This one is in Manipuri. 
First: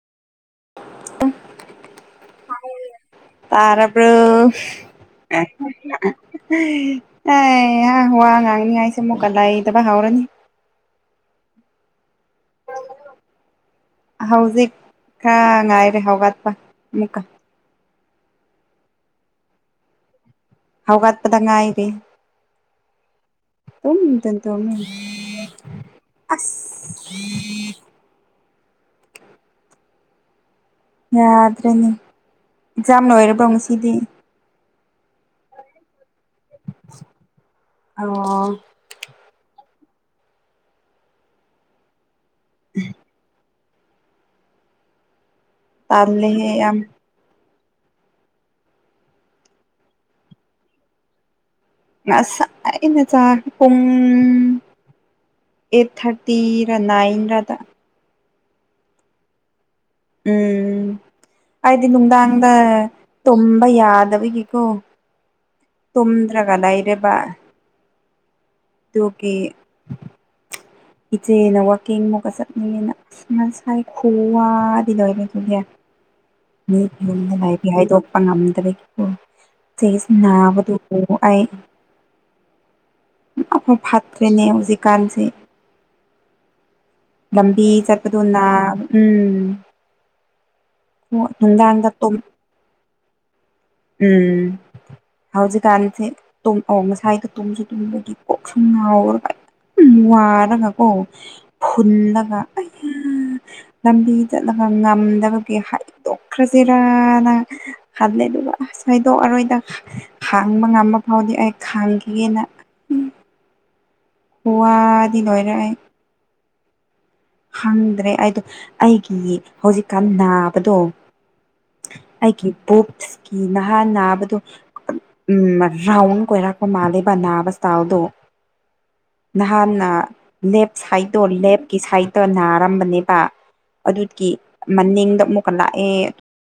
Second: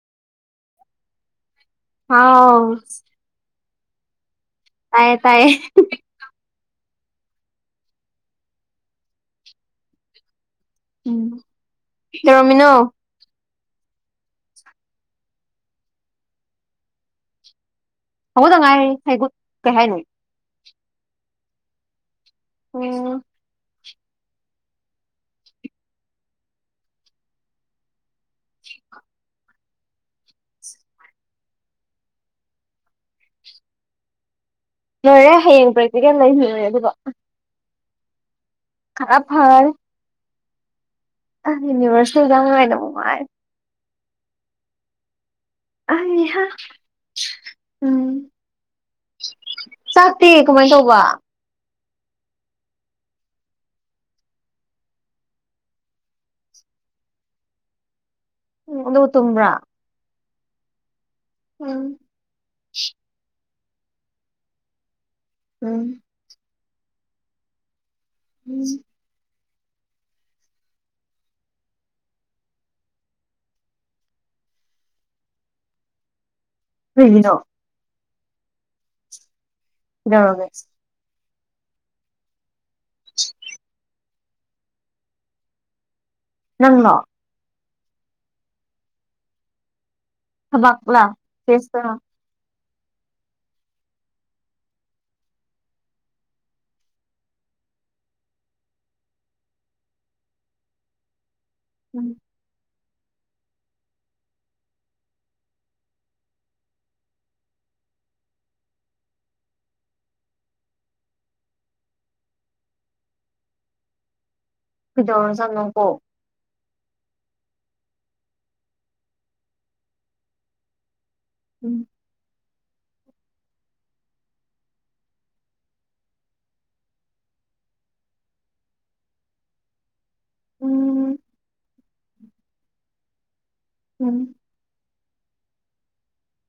ꯑꯦ ꯍꯥꯎ ꯇꯥꯔꯕ꯭ꯔꯣ ꯇꯥꯏꯌꯦ ꯇꯥꯏꯌꯦ ꯍꯩꯍꯥ ꯋꯥ ꯉꯥꯡꯅꯤꯉꯥꯏꯁꯦ ꯑꯃꯨꯛꯀ ꯂꯩꯗꯕ ꯍꯧꯔꯅꯤ ꯑꯝ ꯀꯩꯇꯧꯔꯝꯃꯤꯅꯣ ꯍꯧꯖꯤꯛ ꯈꯔ ꯉꯥꯏꯔꯦ ꯍꯧꯒꯠꯄ ꯑꯃꯨꯛꯀ ꯍꯧꯒꯠꯇꯥ ꯉꯥꯏꯔꯤ ꯍꯩꯒꯨꯠ ꯀꯩ ꯍꯥꯏꯅꯣ ꯍꯧꯒꯠꯄꯗꯥ ꯉꯥꯏꯔꯤ ꯑꯣ [unintelligible] ꯑꯁ ꯌꯥꯗ꯭ꯔꯦꯅꯦ ꯑꯦꯛꯖꯥꯝ ꯂꯣꯏꯔꯕ꯭ꯔꯣ ꯉꯁꯤꯗꯤ ꯂꯣꯏꯔꯦ ꯍꯌꯦꯡ ꯄ꯭ꯔꯦꯛꯇꯤꯀꯦꯜ ꯂꯩ ꯂꯣꯔꯦ ꯑꯗꯨꯒꯥ ꯑꯣ ꯈꯔ ꯐꯔꯦ ꯑꯁ ꯌꯨꯅꯤꯚꯔꯁꯦꯜ ꯑꯦꯛꯖꯥꯝ ꯅꯨꯉꯥꯏꯗꯧ ꯃꯥꯜꯂꯦ ꯑꯩꯍꯥ ꯇꯜꯂꯦꯍꯦ ꯌꯥꯝ ꯎꯝ ꯆꯥꯛꯇꯤ ꯀꯃꯥꯏꯅ ꯇꯧꯕ ꯉꯁꯥꯏꯅꯥ ꯆꯥꯛ ꯄꯨꯡ ꯑꯩꯠ ꯊꯥꯔꯇꯤ ꯔ ꯅꯥꯏꯟ ꯔꯗ ꯎꯝ ꯑꯗꯨꯒ ꯇꯨꯝꯕ꯭ꯔꯥ ꯎꯝ ꯎꯝ ꯑꯩꯗꯤ ꯅꯨꯡꯗꯥꯡꯗ ꯇꯨꯝꯕ ꯌꯥꯗꯕꯒꯤꯀꯣ ꯎꯝ ꯇꯨꯝꯗ꯭ꯔꯒ ꯂꯩꯔꯦꯕ ꯎꯝ ꯑꯗꯨꯒꯤ ꯏꯆꯦꯅ ꯋꯥꯛꯀꯤꯡ ꯃꯨꯛꯀ ꯆꯠꯅꯤꯡꯉꯦꯅ ꯉꯥꯁꯥꯏ ꯈꯨꯋꯥꯗꯤ ꯂꯣꯏꯔꯦꯍꯦ ꯑꯩ ꯀꯩꯒꯤꯅꯣ ꯌꯨꯝꯗ ꯥꯍꯥꯢꯗꯤ ꯍꯥꯏꯗꯣꯛꯄ ꯉꯝꯗꯕꯒꯤꯀꯣ ꯆꯦꯁ ꯀꯩꯗꯧꯔꯒꯦ ꯅꯥꯕꯗꯨ ꯑꯣ ꯑꯩ ꯌꯥꯝ ꯐꯠꯇ꯭ꯔꯦꯅꯦ ꯍꯧꯖꯤꯛꯀꯥꯟꯁꯦ ꯅꯪꯂꯣ ꯂꯝꯕꯤ ꯆꯠꯄꯗꯣ ꯅꯥ ꯎꯝ ꯊꯕꯥꯛꯂꯥ ꯍꯣꯏ ꯅꯨꯡꯗꯥꯡꯗꯥ ꯇꯨꯝ ꯎꯝ ꯍꯧꯖꯤꯛꯀꯥꯟꯁꯦ ꯉꯁꯥꯏꯗ ꯇꯨꯝꯁꯨ ꯇꯨꯝꯕꯒꯤ ꯀꯣꯛꯁꯨ ꯉꯥꯎꯔꯒ ꯎꯝ ꯋꯥꯔꯒ ꯀꯣ ꯎꯝ ꯐꯨꯟꯔꯒ ꯑꯝ ꯂꯝꯕꯤ ꯆꯠꯂꯒ ꯉꯝꯗꯕ ꯇꯦ ꯍꯥꯏꯗꯣꯛꯈ꯭ꯔꯖꯤꯔꯥꯅ ꯈꯜꯂꯦ ꯑꯗꯨꯒ ꯑꯁ ꯍꯥꯏꯗꯣꯛ ꯑꯔꯣꯏꯗ ꯈꯥꯡꯕ ꯉꯝꯕ ꯐꯥꯎꯗꯤ ꯑꯩ ꯈꯥꯡꯈꯤꯒꯦꯅ ꯋꯥꯗꯤ ꯂꯣꯏꯔꯦ ꯑꯩ ꯀꯩꯗꯧꯔꯖꯥꯠꯅꯣꯀꯣ ꯍꯪꯗ꯭ꯔꯦ ꯑꯩꯗꯣ ꯑꯩꯒꯤ ꯍꯧꯖꯤꯛꯀꯥꯟ ꯅꯥꯕꯗꯣ ꯎꯝ ꯑꯩꯒꯤ ꯄꯨꯛ ꯅꯍꯥꯥꯜ ꯅꯥꯕꯗꯨ ꯎꯝ ꯔꯥꯎꯟ ꯀꯣꯏꯔꯛꯄ ꯃꯥꯜꯂꯦꯕ ꯅꯥꯕ ꯑꯁꯇꯥꯏꯜꯗꯣ ꯅꯍꯥꯟꯅ ꯂꯦꯞ ꯎꯝ ꯁꯥꯏꯠꯇꯣ ꯂꯦꯞꯀꯤ ꯁꯥꯏꯠꯇꯣ ꯅꯥꯔꯝꯕꯅꯦꯕ ꯎꯝ ꯑꯗꯨꯒꯤ ꯃꯅꯤꯡꯗ ꯑꯃꯨꯛꯀ ꯂꯥꯛꯑꯦ